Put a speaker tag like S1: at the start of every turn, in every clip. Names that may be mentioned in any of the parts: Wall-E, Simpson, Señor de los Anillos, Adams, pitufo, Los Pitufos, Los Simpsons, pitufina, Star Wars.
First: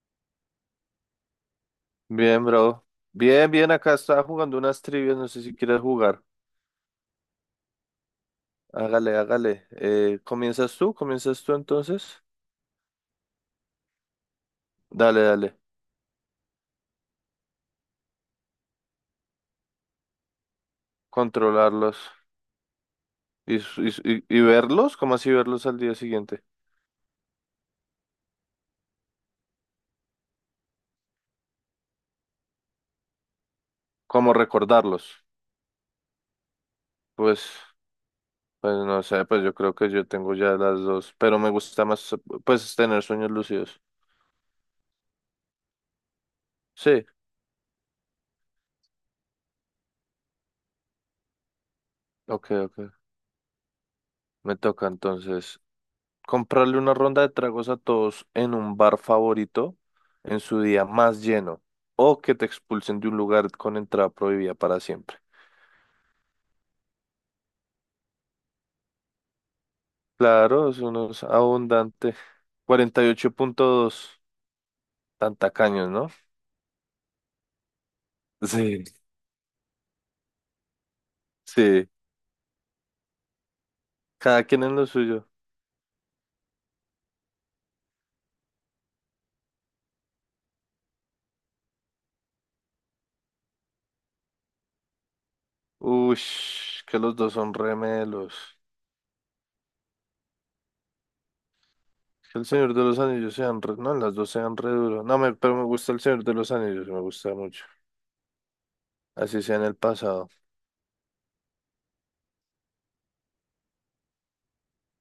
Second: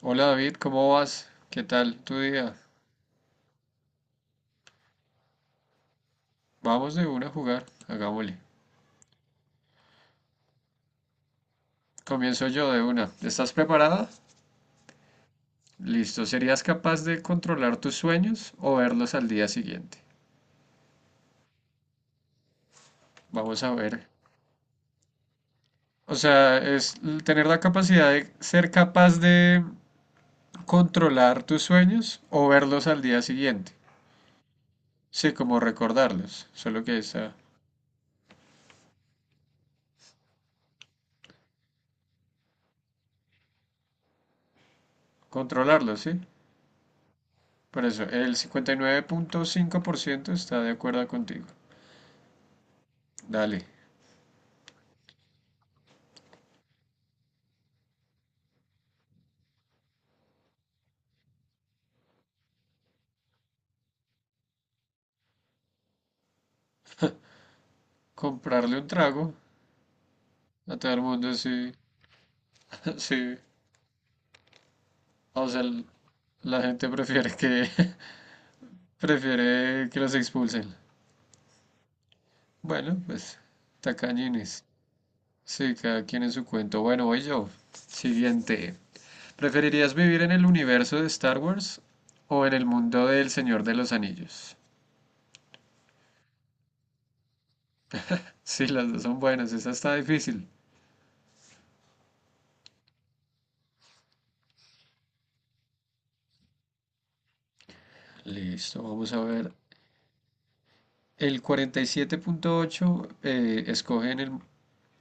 S1: Hola David, ¿cómo vas? ¿Qué tal tu
S2: Bien,
S1: día?
S2: bro. Bien, bien, acá estaba jugando unas trivias, no sé si quieres jugar.
S1: Vamos de una a jugar, hagámosle.
S2: Hágale, hágale. ¿Comienzas tú? ¿Comienzas tú entonces?
S1: Comienzo yo de una. ¿Estás preparada?
S2: Dale, dale.
S1: Listo. ¿Serías capaz de controlar tus sueños o verlos al día siguiente?
S2: Controlarlos y,
S1: Vamos a
S2: s- y, s-
S1: ver.
S2: y- y verlos, ¿cómo así verlos al día
S1: O
S2: siguiente?
S1: sea, tener la capacidad de ser capaz de controlar tus sueños o verlos al día siguiente.
S2: ¿Cómo recordarlos?
S1: Sí, como recordarlos, solo que está
S2: Pues, pues no sé, pues yo creo que yo tengo ya las dos, pero me gusta más, pues, tener sueños lúcidos.
S1: controlarlos, ¿sí?
S2: Sí,
S1: Por eso, el 59.5% está de acuerdo contigo.
S2: ok, ok.
S1: Dale.
S2: Me toca entonces. Comprarle una ronda de tragos a todos en un bar favorito en su día más lleno o que te expulsen de un lugar con entrada prohibida para siempre.
S1: Comprarle un trago
S2: Claro,
S1: a
S2: eso
S1: todo el
S2: no es
S1: mundo, sí,
S2: abundante.
S1: sí.
S2: 48.2, tan
S1: O sea,
S2: tacaños, ¿no?
S1: la gente prefiere que
S2: Sí.
S1: prefiere que los expulsen.
S2: Sí,
S1: Bueno, pues
S2: cada quien
S1: tacañines.
S2: en lo suyo.
S1: Sí, cada quien en su cuento. Bueno, voy yo. Siguiente. ¿Preferirías vivir en el universo de Star Wars o en el mundo del Señor de los Anillos?
S2: Ush, que los dos son remelos.
S1: Sí, las dos son buenas. Esta está difícil.
S2: Que el Señor de los Anillos sean no, las dos sean re duros. No, pero me gusta el Señor de los Anillos, me gusta mucho.
S1: Listo, vamos a
S2: Así
S1: ver.
S2: sea en el pasado.
S1: El 47.8 escoge en el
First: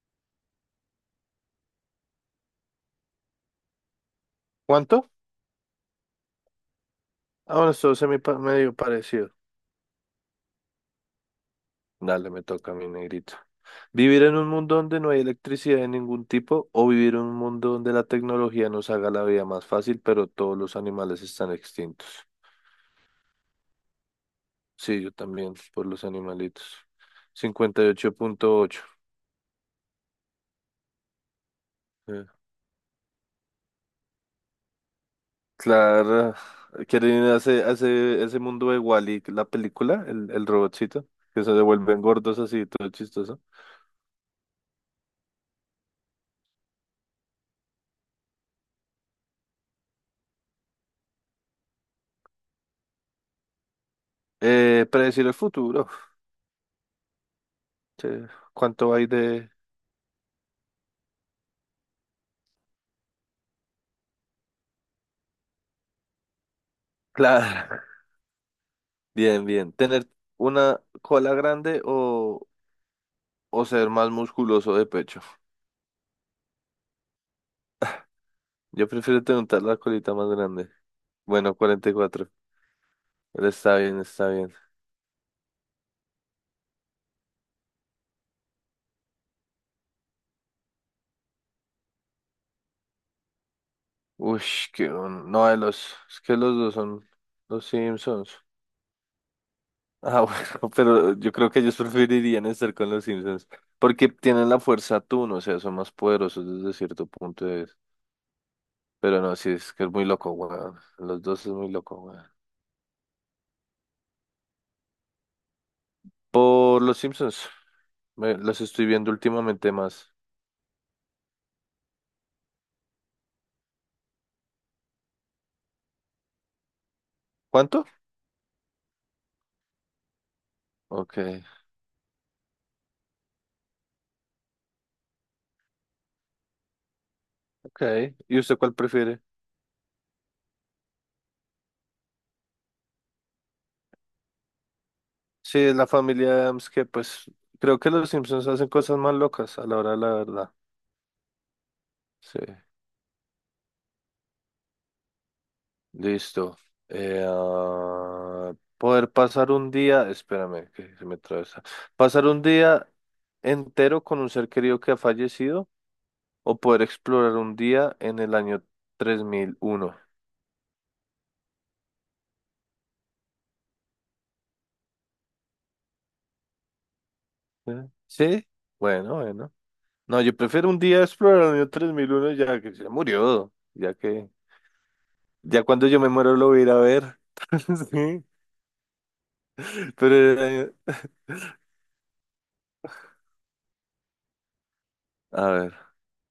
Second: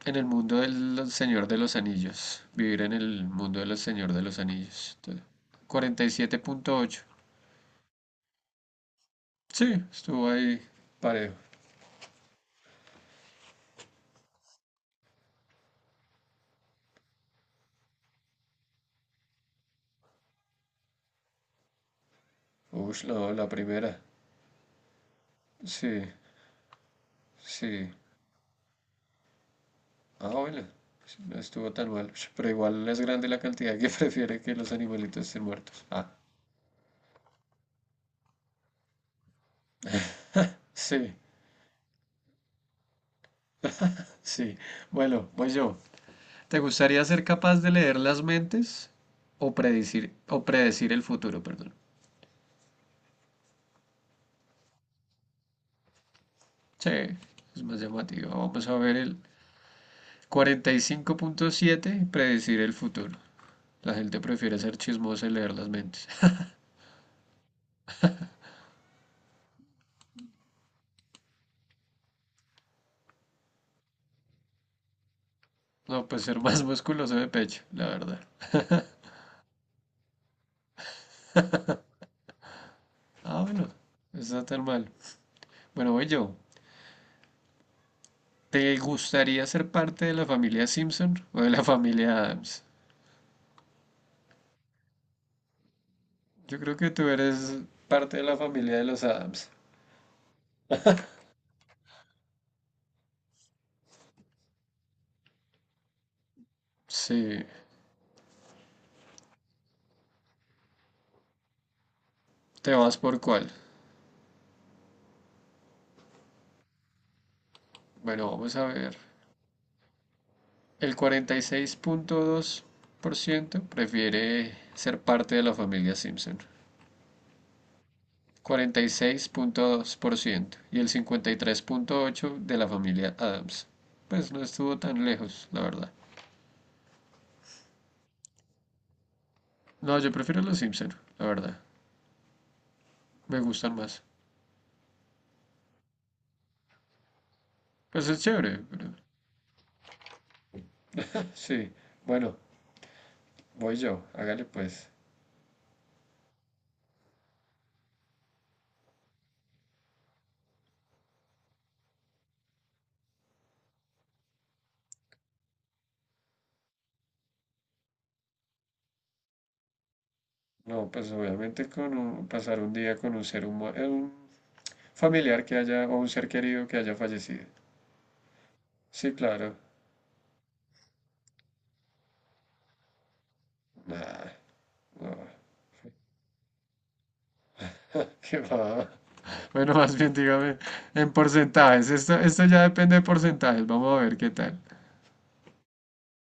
S1: En el mundo del Señor de los Anillos. Vivir en el mundo del Señor de los Anillos.
S2: ¿Cuánto?
S1: Entonces, 47.8.
S2: Ah, bueno, esto se me medio parecido.
S1: Sí, estuvo ahí parejo.
S2: Dale, me toca a mi negrito. ¿Vivir en un mundo donde no hay electricidad de ningún tipo o vivir en un mundo donde la tecnología nos haga la vida más fácil, pero todos los animales están extintos?
S1: Uy, no, la primera.
S2: Sí, yo también, por
S1: Sí,
S2: los animalitos.
S1: sí.
S2: 58.8.
S1: Ah, bueno, sí, no estuvo tan mal.
S2: Eh,
S1: Ush, pero igual es grande la cantidad que prefiere que los animalitos estén muertos. Ah,
S2: claro, ¿quieren ir hace ese mundo de Wall-E, la película, el robotcito?
S1: sí,
S2: Que se devuelven gordos así, todo chistoso.
S1: sí. Bueno, voy yo. ¿Te gustaría ser capaz de leer las mentes o predecir el futuro, perdón?
S2: Predecir el futuro.
S1: Sí, es más
S2: Sí,
S1: llamativo. Vamos a
S2: ¿cuánto
S1: ver
S2: hay
S1: el
S2: de...?
S1: 45.7, predecir el futuro. La gente prefiere ser chismosa y leer las mentes.
S2: Claro. Bien, bien. ¿Tener una cola grande o ser más musculoso de pecho?
S1: No, pues ser más musculoso de pecho, la verdad.
S2: Yo prefiero tener la colita más grande. Bueno, 44.
S1: Ah,
S2: Él
S1: bueno,
S2: está bien,
S1: no
S2: está
S1: está
S2: bien.
S1: tan mal. Bueno, voy yo. ¿Te gustaría ser parte de la familia Simpson o de la familia Adams?
S2: Uy, que no, de los, es que los
S1: Yo
S2: dos
S1: creo que tú
S2: son
S1: eres
S2: los
S1: parte de
S2: Simpsons.
S1: la familia de los Adams.
S2: Ah, bueno, pero yo creo que ellos preferirían estar con los Simpsons porque tienen la fuerza Tun, o sea, son más poderosos desde cierto
S1: Sí,
S2: punto de vista. Pero no, sí, es que es muy loco, weón. Los dos es muy loco, weón.
S1: ¿te vas por cuál?
S2: Por los Simpsons.
S1: Bueno,
S2: Me-
S1: vamos
S2: las
S1: a
S2: estoy
S1: ver.
S2: viendo últimamente más.
S1: El 46.2% prefiere ser parte de la familia Simpson.
S2: ¿Cuánto?
S1: 46.2% y el
S2: Ok,
S1: 53.8% de la familia Adams. Pues no estuvo tan lejos, la verdad.
S2: ok. ¿Y usted cuál prefiere?
S1: No, yo prefiero los Simpson, la verdad. Me gustan más.
S2: Sí, es la familia Adams que pues creo que
S1: Pues
S2: los
S1: es
S2: Simpsons
S1: chévere,
S2: hacen
S1: pero...
S2: cosas más locas a la hora de la verdad.
S1: Sí, bueno,
S2: Sí,
S1: voy yo, hágale pues.
S2: listo. Eh, ah, poder pasar un día, espérame que se me atraviesa. Pasar un día entero con un ser querido que ha fallecido o poder explorar un día en el año 3001.
S1: No, pues obviamente con pasar un día con un ser humano, un familiar que haya, o un ser querido que haya fallecido.
S2: ¿Eh? Sí,
S1: Sí,
S2: bueno, bueno.
S1: claro.
S2: No, yo prefiero un día explorar el año 3001 ya que se murió, ya
S1: Nah,
S2: que
S1: no,
S2: ya cuando yo me muero lo voy a ir a ver. Sí,
S1: qué va. Bueno, más bien
S2: pero
S1: dígame en porcentajes. Esto ya depende de porcentajes. Vamos a ver qué tal.
S2: a ver,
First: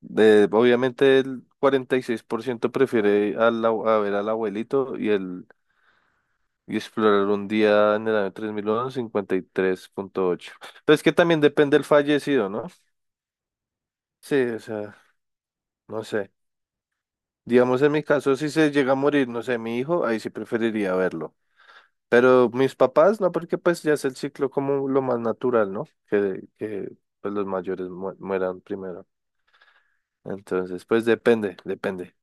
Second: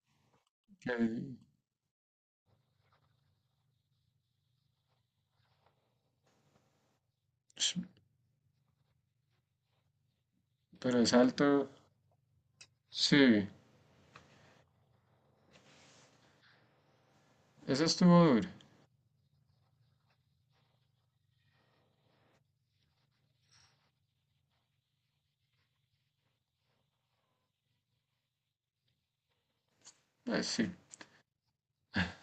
S2: obviamente
S1: Que-
S2: el 46% prefiere al a ver al abuelito y explorar un
S1: sh-
S2: día en el año 3001, 53.8. Pero
S1: Pero
S2: es que
S1: es
S2: también
S1: alto.
S2: depende del fallecido, ¿no?
S1: Sí,
S2: Sí, o sea, no sé. Digamos
S1: eso
S2: en mi
S1: estuvo
S2: caso,
S1: duro.
S2: si se llega a morir, no sé, mi hijo, ahí sí preferiría verlo. Pero mis papás, no, porque pues ya es el ciclo como lo más natural, ¿no? Que pues los mayores mueran primero.
S1: Sí.
S2: Entonces, pues depende, depende.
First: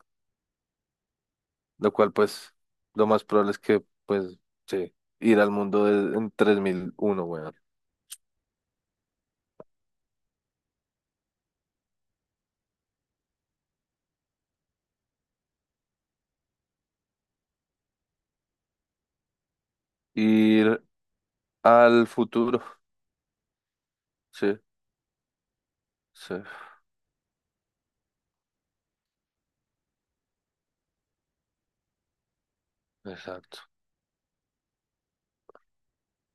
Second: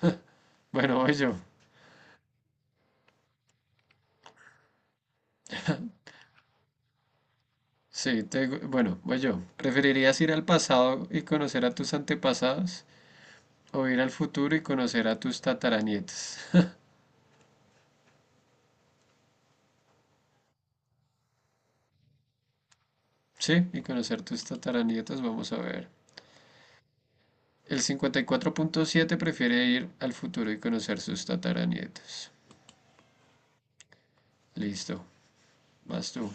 S1: Bueno, voy yo.
S2: Lo cual, pues, lo más probable es que, pues, sí, ir al mundo en 3001 weón.
S1: Sí, te bueno, voy yo. ¿Preferirías ir al pasado y conocer a tus antepasados o ir al futuro y conocer a tus tataranietas?
S2: Ir al futuro.
S1: Sí, y conocer tus
S2: Sí,
S1: tataranietas, vamos a ver.
S2: sí,
S1: El 54.7 prefiere ir al futuro y conocer sus tataranietas.
S2: exacto.
S1: Listo, vas tú.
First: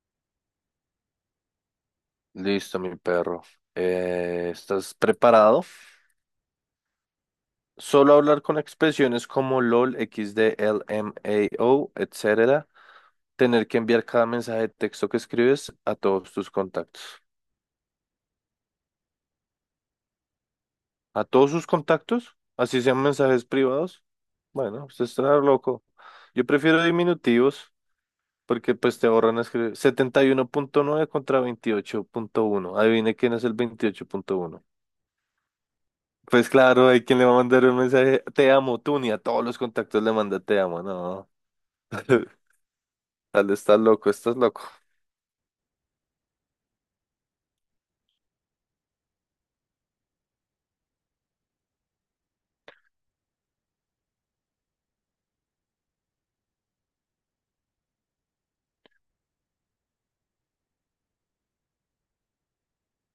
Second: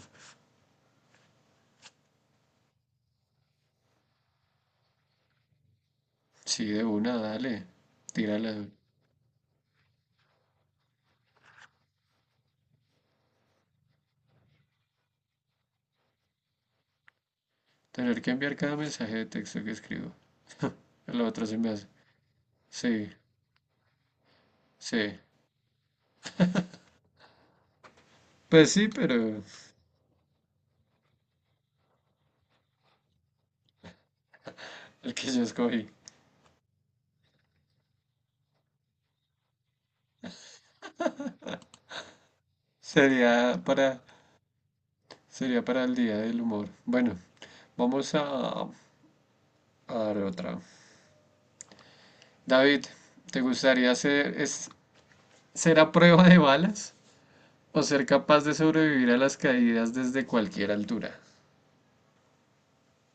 S2: Listo, mi perro. ¿Estás preparado?
S1: Sí, de una, dale.
S2: Solo hablar
S1: Tírala.
S2: con
S1: De
S2: expresiones como LOL, x XD, LMAO, etcétera tener que enviar cada mensaje de texto que escribes a todos tus contactos.
S1: Tener que enviar cada mensaje de texto que escribo.
S2: A
S1: La otra
S2: todos
S1: se
S2: sus
S1: me hace.
S2: contactos, así sean
S1: Sí,
S2: mensajes privados. Bueno, usted
S1: sí.
S2: está loco. Yo prefiero diminutivos
S1: Pues
S2: porque
S1: sí,
S2: pues te ahorran
S1: pero
S2: escribir 71.9 contra 28.1. Adivine quién es el 28.1.
S1: el que yo escogí.
S2: Pues claro, hay quien le va a mandar un mensaje, te amo, tú ni a todos los contactos le manda te amo, no. Tal
S1: Sería
S2: estás
S1: para,
S2: loco, estás loco.
S1: sería para el día del humor. Bueno, vamos a dar otra. David, ¿te gustaría ser a prueba de balas o ser capaz de sobrevivir a las caídas desde cualquier altura?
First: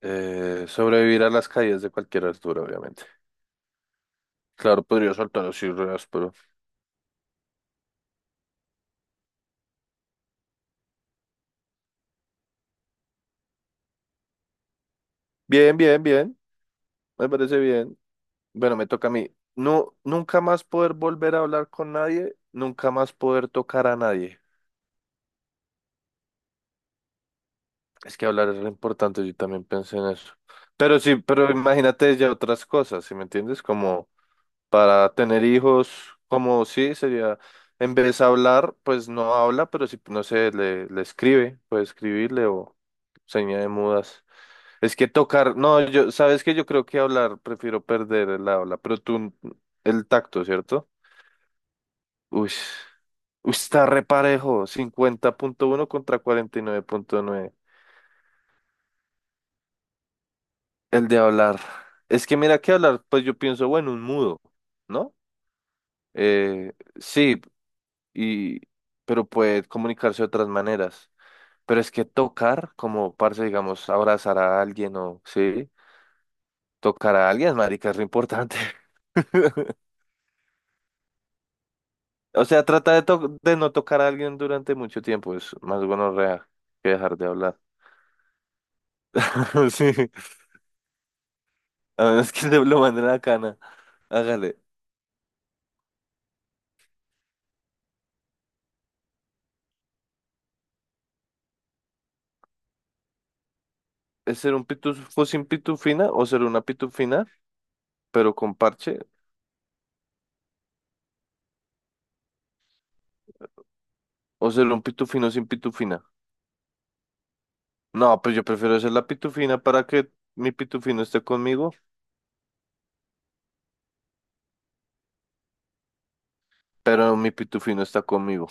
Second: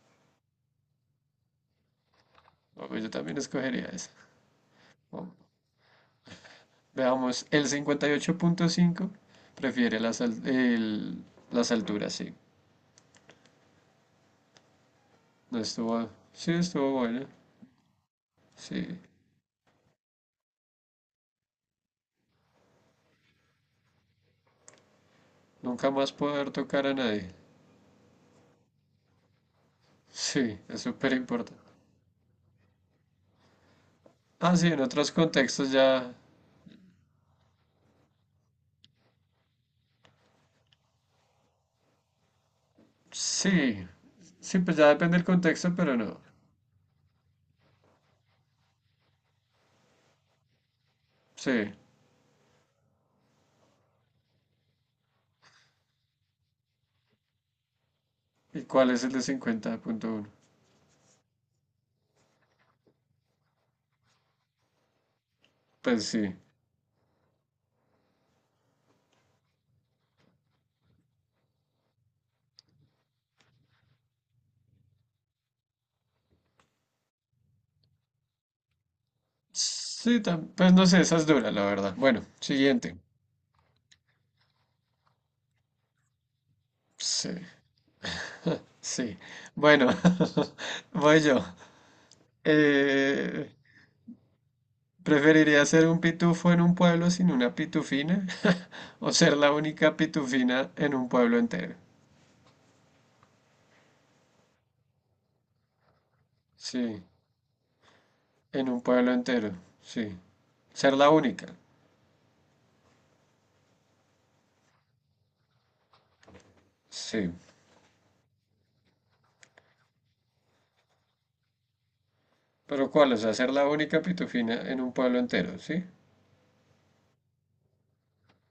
S2: Sobrevivir a las caídas de cualquier altura,
S1: Bueno,
S2: obviamente.
S1: yo también escogería esa.
S2: Claro, podría saltar
S1: Vamos.
S2: así, pero
S1: Veamos, el 58.5 prefiere las alturas, sí. No
S2: bien, bien,
S1: estuvo,
S2: bien.
S1: sí, estuvo bueno.
S2: Me parece bien. Bueno, me
S1: Sí,
S2: toca a mí. No, nunca más poder volver a hablar con nadie, nunca más poder tocar a nadie.
S1: nunca más poder tocar a nadie.
S2: Es que hablar es lo importante, yo también pensé en eso.
S1: Sí, es
S2: Pero
S1: súper
S2: sí, pero
S1: importante.
S2: imagínate ya otras cosas, ¿sí me entiendes? Como
S1: Ah, sí, en otros
S2: para tener
S1: contextos ya.
S2: hijos, como sí, sería, en vez de hablar, pues no habla, pero si, no sé, le escribe, puede escribirle o señal de
S1: Sí,
S2: mudas.
S1: sí, pues ya
S2: Es que
S1: depende del
S2: tocar,
S1: contexto,
S2: no,
S1: pero
S2: yo,
S1: no.
S2: sabes que yo creo que hablar, prefiero perder el habla, pero tú, el tacto, ¿cierto?
S1: Sí,
S2: Uy, uy, está reparejo, 50.1 contra 49.9.
S1: ¿y cuál es el de 50.1?
S2: El de hablar. Es que mira que hablar, pues yo pienso, bueno, un mudo, ¿no?
S1: Pues sí.
S2: Eh, sí, y, pero puede comunicarse de otras maneras. Pero es que tocar, como parce, digamos, abrazar a alguien o, sí, tocar a alguien, marica, es re importante.
S1: Sí, pues no sé, esa es dura, la verdad. Bueno,
S2: O sea, trata
S1: siguiente.
S2: de, de no tocar a alguien durante mucho tiempo. Es más gonorrea que dejar de
S1: Sí,
S2: hablar.
S1: sí. Bueno,
S2: Sí,
S1: voy yo.
S2: a menos que le lo manden a la
S1: Eh,
S2: cana. Hágale.
S1: ¿Preferiría ser un pitufo en un pueblo sin una pitufina o ser la única pitufina en un pueblo entero?
S2: ¿Es ser un pitufo sin pitufina o ser una
S1: Sí,
S2: pitufina, pero con
S1: en un
S2: parche?
S1: pueblo entero, sí. Ser la única,
S2: ¿O ser un pitufino sin pitufina?
S1: sí.
S2: No, pues yo prefiero ser la pitufina para que mi pitufino esté conmigo,
S1: Pero ¿cuál? O sea, ser la única pitufina en un pueblo entero, ¿sí?
S2: pero mi pitufino está conmigo.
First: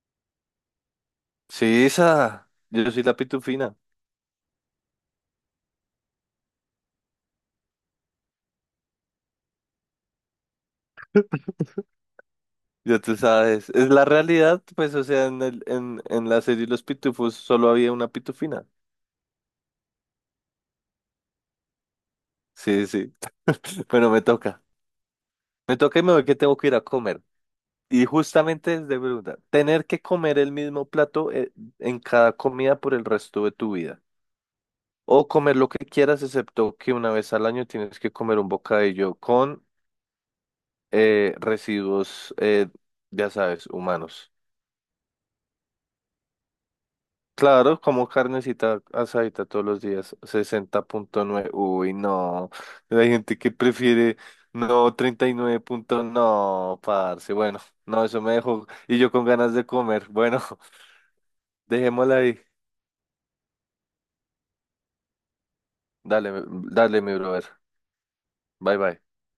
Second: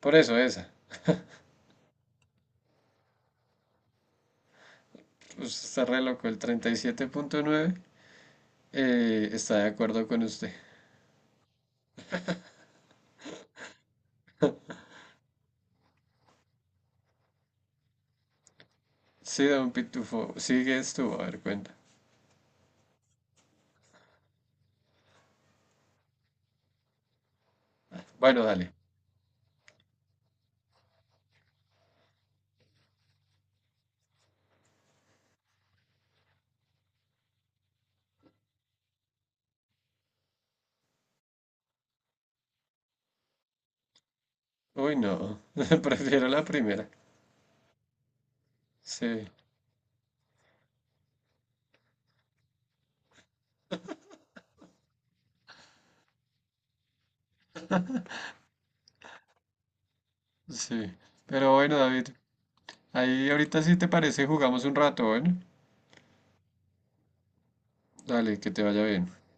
S1: Por eso esa.
S2: Sí, esa. Yo soy la pitufina.
S1: Usted está re loco, el 37.9 está de acuerdo con usted.
S2: Ya tú sabes, es la realidad, pues, o sea, en la serie Los Pitufos solo había una pitufina.
S1: Sí, don Pitufo, sigues tú, a ver, cuenta.
S2: Sí, sí. Bueno, me toca. Me toca y me voy que tengo que ir a comer. Y
S1: Bueno, dale.
S2: justamente es de pregunta, ¿tener que comer el mismo plato en cada comida por el resto de tu vida? O comer lo que quieras, excepto que una vez al año tienes que comer un bocadillo con residuos, ya sabes, humanos.
S1: Uy, no, prefiero la primera.
S2: Claro, como carnecita
S1: Sí,
S2: asadita todos los días, 60.9. Uy, no. Hay gente que prefiere, no, 39. No, parce. Bueno, no, eso me dejó. Y yo con ganas de comer. Bueno,
S1: sí. Pero bueno, David,
S2: dejémosla ahí.
S1: ahí ahorita si te parece jugamos un rato, bueno.
S2: Dale, dale, mi brother.
S1: Dale, que te
S2: Bye,
S1: vaya
S2: bye.
S1: bien.